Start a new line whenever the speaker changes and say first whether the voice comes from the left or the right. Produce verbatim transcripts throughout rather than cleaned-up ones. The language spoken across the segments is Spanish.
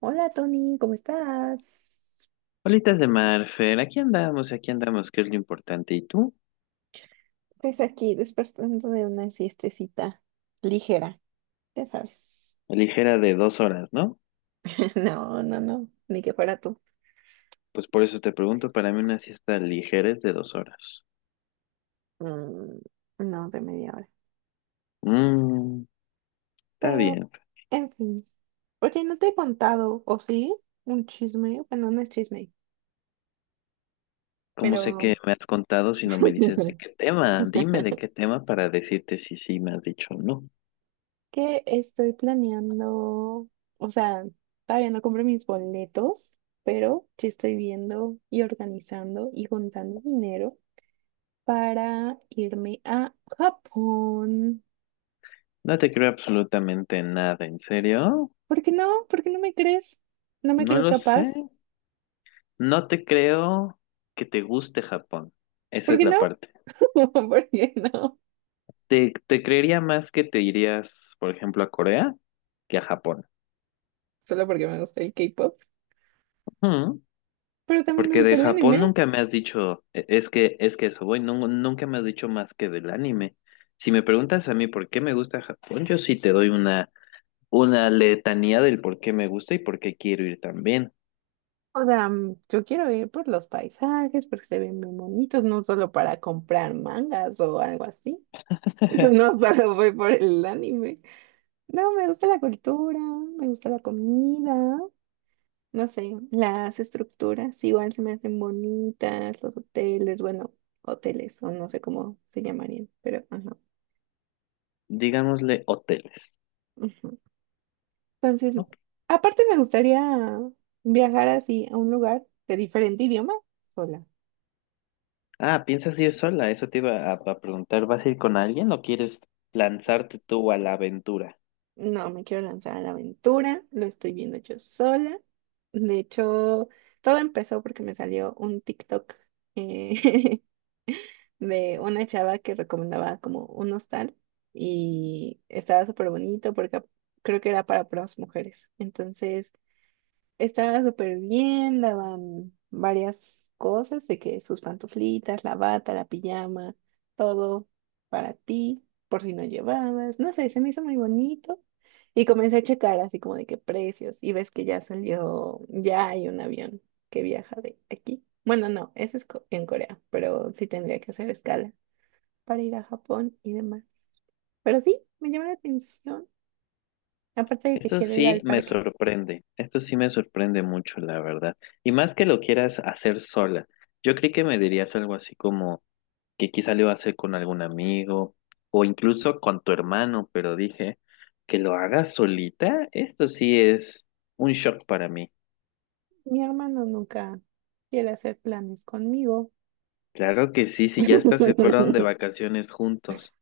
right: Hola Tony, ¿cómo estás?
left: Bolitas de mar, Fer, aquí andamos, aquí andamos, que es lo importante. ¿Y tú?
right: Pues aquí despertando de una siestecita ligera, ya sabes.
left: Ligera de dos horas, ¿no?
right: No, no, no, ni que fuera tú.
left: Pues por eso te pregunto, para mí una siesta ligera es de dos horas.
right: Mm, no de media hora.
left: Mmm, está
right: Pero,
left: bien.
right: en fin. Oye, no te he contado, ¿o sí? Un chisme. Bueno, no es chisme,
left: ¿Cómo sé que
right: pero
left: me has contado si no me dices de qué tema? Dime de qué tema para decirte si sí me has dicho o no.
right: que estoy planeando. O sea, todavía no compré mis boletos, pero ya estoy viendo y organizando y juntando dinero para irme a Japón.
left: No te creo absolutamente nada, ¿en serio?
right: ¿Por qué no? ¿Por qué no me crees? ¿No me
left: No
right: crees
left: lo
right: capaz?
left: sé. No te creo que te guste Japón. Esa
right: ¿Por
left: es
right: qué
left: la
right: no?
left: parte.
right: ¿Por qué no?
left: Te, te creería más que te irías, por ejemplo, a Corea que a Japón.
right: Solo porque me gusta el K-pop,
left: Ujú.
right: pero también me
left: Porque
right: gusta
left: de
right: el
left: Japón
right: anime.
left: nunca me has dicho, e- es que, es que eso voy, nun- nunca me has dicho más que del anime. Si me preguntas a mí por qué me gusta Japón, yo sí te doy una, una letanía del por qué me gusta y por qué quiero ir también.
right: O sea, mm, yo quiero ir por los paisajes, porque se ven muy bonitos, no solo para comprar mangas o algo así. No solo voy por el anime. No, me gusta la cultura, me gusta la comida. No sé, las estructuras igual se me hacen bonitas, los hoteles, bueno, hoteles o no sé cómo se llamarían, pero ajá.
left: Digámosle hoteles.
right: Ujú. Entonces,
left: Ok.
right: aparte me gustaría viajar así a un lugar de diferente idioma sola.
left: Ah, ¿piensas ir sola? Eso te iba a, a preguntar. ¿Vas a ir con alguien o quieres lanzarte tú a la aventura?
right: No me quiero lanzar a la aventura, lo estoy viendo yo sola. De hecho, todo empezó porque me salió un TikTok. eh, de una chava que recomendaba como un hostal y estaba súper bonito porque creo que era para puras mujeres. Entonces estaba súper bien, daban varias cosas de que sus pantuflitas, la bata, la pijama, todo para ti, por si no llevabas. No sé, se me hizo muy bonito. Y comencé a checar así como de qué precios y ves que ya salió, ya hay un avión que viaja de aquí. Bueno, no, ese es co- en Corea, pero sí tendría que hacer escala para ir a Japón y demás. Pero sí, me llama la atención, aparte de que
left: Esto
right: quiero ir
left: sí
right: al
left: me
right: parque.
left: sorprende, esto sí me sorprende mucho, la verdad. Y más que lo quieras hacer sola. Yo creí que me dirías algo así como que quizá lo iba a hacer con algún amigo o incluso con tu hermano, pero dije que lo hagas solita, esto sí es un shock para mí.
right: Mi hermano nunca quiere hacer planes conmigo.
left: Claro que sí, si ya hasta se fueron de vacaciones juntos,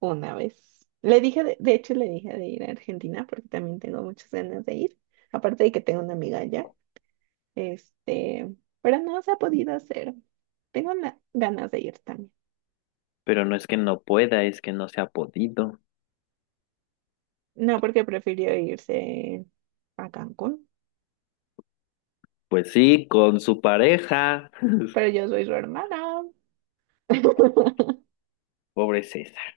right: Una vez. Le dije, de, de hecho, le dije de ir a Argentina porque también tengo muchas ganas de ir. Aparte de que tengo una amiga allá. Este, pero no se ha podido hacer. Tengo na- ganas de ir también.
left: pero no es que no pueda, es que no se ha podido.
right: No, porque prefirió irse a Cancún.
left: Pues sí, con su pareja,
right: Pero yo soy su hermana.
left: pobre César.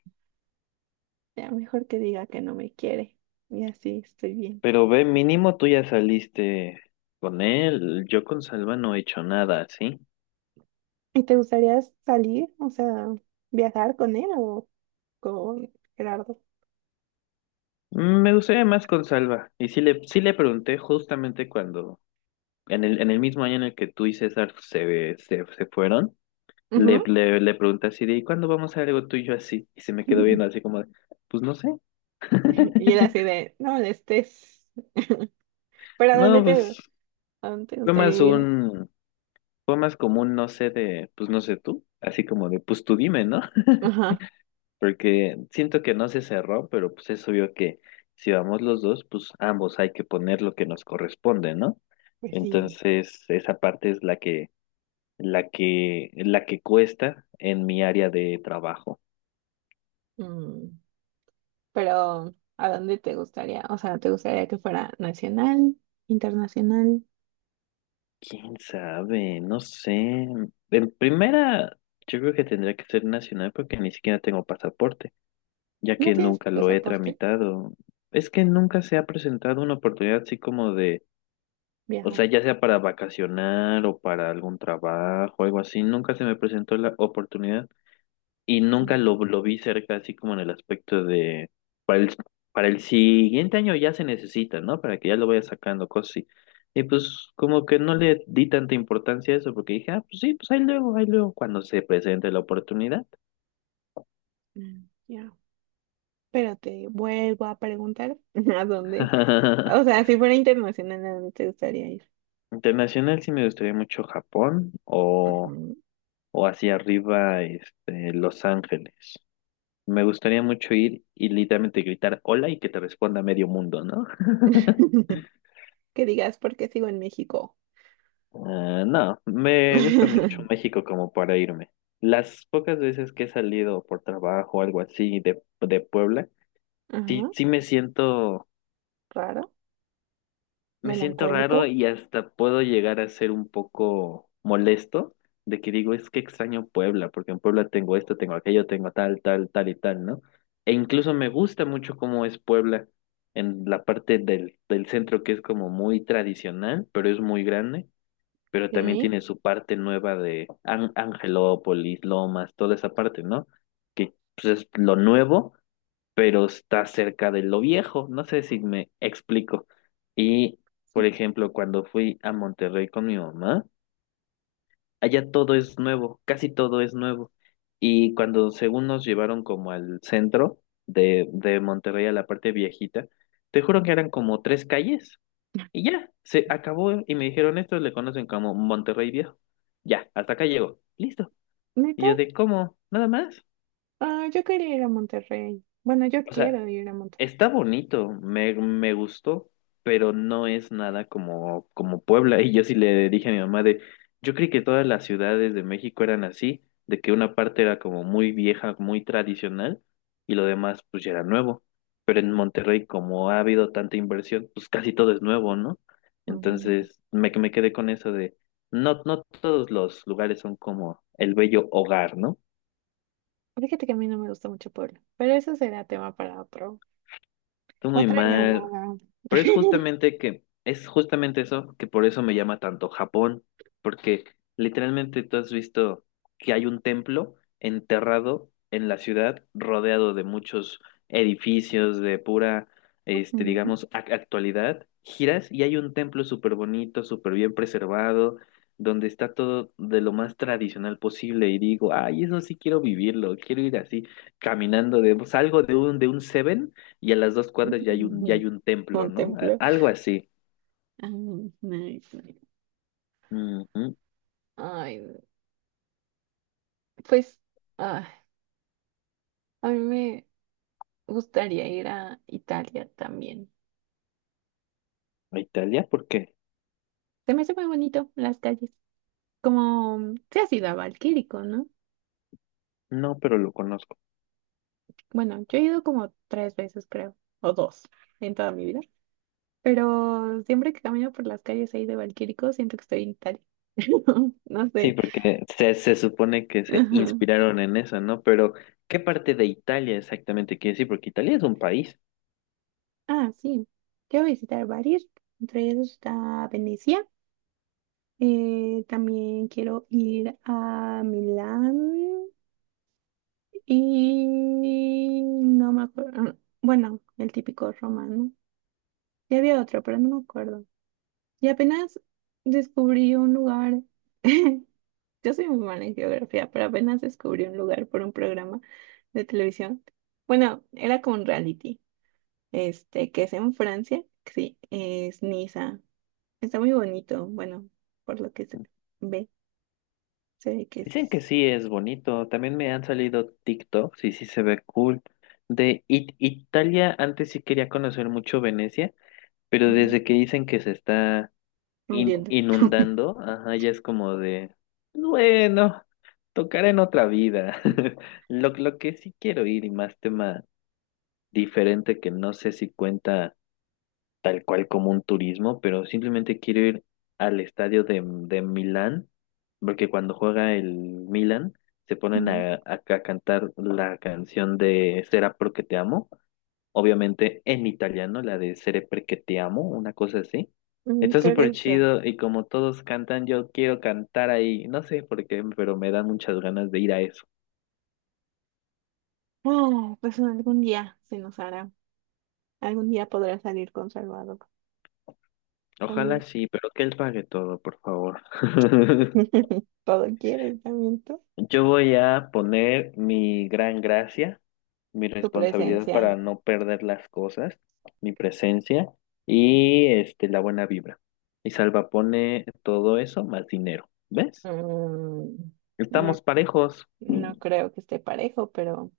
right: Ya mejor que diga que no me quiere. Y así estoy bien.
left: Pero ve, mínimo tú ya saliste con él. Yo con Salva no he hecho nada, ¿sí?
right: ¿Y te gustaría salir, o sea, viajar con él o con Gerardo?
left: Mm, Me gustaría más con Salva. Y sí le, sí le pregunté justamente cuando, en el, en el mismo año en el que tú y César se, se, se fueron, le,
right: Ujú.
left: le, le pregunté así de, ¿y cuándo vamos a hacer algo tú y yo así? Y se me quedó viendo así como de, pues no sé.
right: Y él así de, no molestes. ¿Pero a dónde
left: No,
right: te,
left: pues
right: a dónde te
left: fue más
right: gustaría ir?
left: un, fue más común, no sé, de, pues no sé tú. Así como de, pues tú dime, ¿no?
right: Ajá,
left: Porque siento que no se cerró, pero pues es obvio que si vamos los dos, pues ambos hay que poner lo que nos corresponde, ¿no?
right: pues sí.
left: Entonces, esa parte es la que, la que, la que cuesta en mi área de trabajo.
right: Mm, Pero, ¿a dónde te gustaría? O sea, ¿te gustaría que fuera nacional, internacional?
left: ¿Quién sabe? No sé. En primera, yo creo que tendría que ser nacional porque ni siquiera tengo pasaporte, ya
right: ¿No
left: que
right: tienes
left: nunca lo he
right: pasaporte?
left: tramitado. Es que nunca se ha presentado una oportunidad así como de. O sea,
right: Viajar.
left: ya sea para vacacionar o para algún trabajo, algo así, nunca se me presentó la oportunidad y nunca
right: Mm,
left: lo, lo vi cerca, así como en el aspecto de, para el, para el siguiente año ya se necesita, ¿no? Para que ya lo vaya sacando, cosas así. Y pues como que no le di tanta importancia a eso porque dije, ah, pues sí, pues ahí luego, ahí luego, cuando se presente la oportunidad.
right: mm, Ya. Pero te vuelvo a preguntar, ¿a dónde? O sea, si fuera internacional, ¿a dónde te gustaría ir?
left: Internacional sí me gustaría mucho Japón
right: Ajá.
left: o, o hacia arriba, este, Los Ángeles. Me gustaría mucho ir y literalmente gritar hola y que te responda medio mundo, ¿no?
right: Que digas, ¿por qué sigo en México?
left: Ah, no, me gusta mucho México como para irme. Las pocas veces que he salido por trabajo o algo así de, de, Puebla, sí,
right: Ajá,
left: sí me siento.
right: raro,
left: Me siento raro
right: melancólico.
left: y hasta puedo llegar a ser un poco molesto de que digo, es que extraño Puebla, porque en Puebla tengo esto, tengo aquello, tengo tal, tal, tal y tal, ¿no? E incluso me gusta mucho cómo es Puebla en la parte del, del centro que es como muy tradicional, pero es muy grande, pero también
right: Sí,
left: tiene su parte nueva de An- Angelópolis, Lomas, toda esa parte, ¿no? Que pues, es lo nuevo pero está cerca de lo viejo. No sé si me explico. Y, por
right: sí.
left: ejemplo, cuando fui a Monterrey con mi mamá, allá todo es nuevo, casi todo es nuevo. Y cuando según nos llevaron como al centro de, de Monterrey, a la parte viejita, te juro que eran como tres calles y ya, se acabó y me dijeron, estos le conocen como Monterrey Viejo. Ya, hasta acá llegó, listo. Y
right: ¿Neta?
left: yo de, ¿cómo? ¿Nada más?
right: Ah, yo quería ir a Monterrey. Bueno, yo
left: O sea,
right: quiero ir a Monterrey.
left: está bonito, me, me gustó, pero no es nada como, como Puebla. Y yo sí le dije a mi mamá de, yo creí que todas las ciudades de México eran así, de que una parte era como muy vieja, muy tradicional, y lo demás pues ya era nuevo. Pero en Monterrey, como ha habido tanta inversión, pues casi todo es nuevo, ¿no?
right: Mm,
left: Entonces me, me quedé con eso de, no, no todos los lugares son como el bello hogar, ¿no?
right: fíjate que a mí no me gusta mucho Puebla, pero eso será tema para otro.
left: Tú muy
right: Otra
left: mal.
right: llamada.
left: Pero es justamente que, es justamente eso que por eso me llama tanto Japón, porque literalmente tú has visto que hay un templo enterrado en la ciudad, rodeado de muchos edificios de pura, este,
right: Mm.
left: digamos, ac- actualidad. Giras y hay un templo súper bonito, súper bien preservado, donde está todo de lo más tradicional posible. Y digo, ay, eso sí quiero vivirlo, quiero ir así, caminando de, salgo de un, de un Seven y a las dos cuadras ya hay un, ya hay un templo, ¿no? A-
right: Contemplo.
left: Algo así.
right: Ay, nice, nice.
left: Ujú.
right: Ay, pues, ah, a mí me gustaría ir a Italia también.
left: ¿A Italia? ¿Por qué?
right: Se me hace muy bonito las calles. Como mm, se ha sido a Valquírico, ¿no?
left: No, pero lo conozco.
right: Bueno, yo he ido como tres veces, creo, o dos en toda mi vida. Pero siempre que camino por las calles ahí de Valquírico, siento que estoy en Italia. No
left: Sí,
right: sé.
left: porque se, se supone que se
right: Ajá.
left: inspiraron en eso, ¿no? Pero, ¿qué parte de Italia exactamente quiere decir? Porque Italia es un país.
right: Ah, sí. Quiero visitar varios. Entre ellos está Venecia. Eh, también quiero ir a Milán. Y no me acuerdo. Bueno, el típico romano. Y había otro, pero no me acuerdo. Y apenas descubrí un lugar. Yo soy muy mala en geografía, pero apenas descubrí un lugar por un programa de televisión. Bueno, era como un reality, este, que es en Francia. Que sí, es Niza. Está muy bonito. Bueno, por lo que se ve, se ve que
left: Dicen que
right: es
left: sí es bonito. También me han salido TikToks y sí se ve cool. De It- Italia, antes sí quería conocer mucho Venecia, pero
right: ujú,
left: desde que dicen que se está in-
right: hundiendo.
left: inundando, ajá, ya es como de, bueno, tocará en otra vida. Lo, lo que sí quiero ir y más tema diferente que no sé si cuenta tal cual como un turismo, pero simplemente quiero ir al estadio de, de Milán, porque cuando juega el Milán se ponen
right: Ujú.
left: a, a a cantar la canción de Será porque te amo obviamente en italiano, la de Sere perché ti amo, una cosa así.
right: Mm,
left: Está
right: creo
left: súper
right: que sí.
left: chido y como todos cantan, yo quiero cantar ahí. No sé por qué, pero me dan muchas ganas de ir a eso.
right: Ah, pues algún día se nos hará. Algún día podrás salir con Salvador
left: Ojalá
right: también.
left: sí, pero que él pague todo, por favor.
right: Todo quieres también tú.
left: Yo voy a poner mi gran gracia, mi
right: Tu
left: responsabilidad para
right: presencia.
left: no perder las cosas, mi presencia y este, la buena vibra. Y Salva pone todo eso más dinero. ¿Ves?
right: Mm, no,
left: Estamos parejos.
right: no creo que esté parejo, pero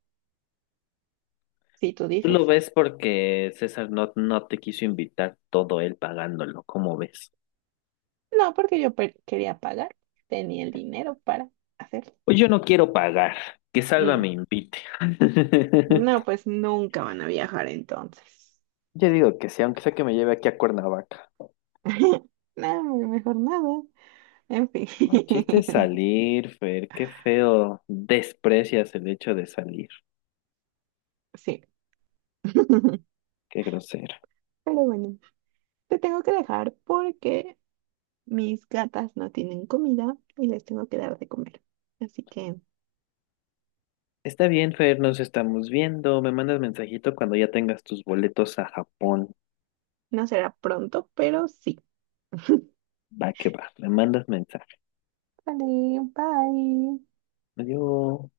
right: si tú
left: Tú lo
right: dices.
left: ves porque César no, no te quiso invitar todo él pagándolo, ¿cómo ves?
right: No, porque yo pe- quería pagar. Tenía el dinero para hacerlo.
left: Pues yo no quiero pagar, que Salva
right: Mm,
left: me invite.
right: no, pues nunca van a viajar entonces.
left: Yo digo que sí, aunque sea que me lleve aquí a Cuernavaca.
right: No, mejor nada. En fin.
left: El chiste es salir, Fer, qué feo. Desprecias el hecho de salir,
right: Sí. Pero
left: qué grosero.
right: bueno, te tengo que dejar porque mis gatas no tienen comida y les tengo que dar de comer. Así que
left: Está bien, Fer, nos estamos viendo. Me mandas mensajito cuando ya tengas tus boletos a Japón.
right: no será pronto, pero sí.
left: Va que va, me mandas mensaje.
right: Vale, bye.
left: Adiós.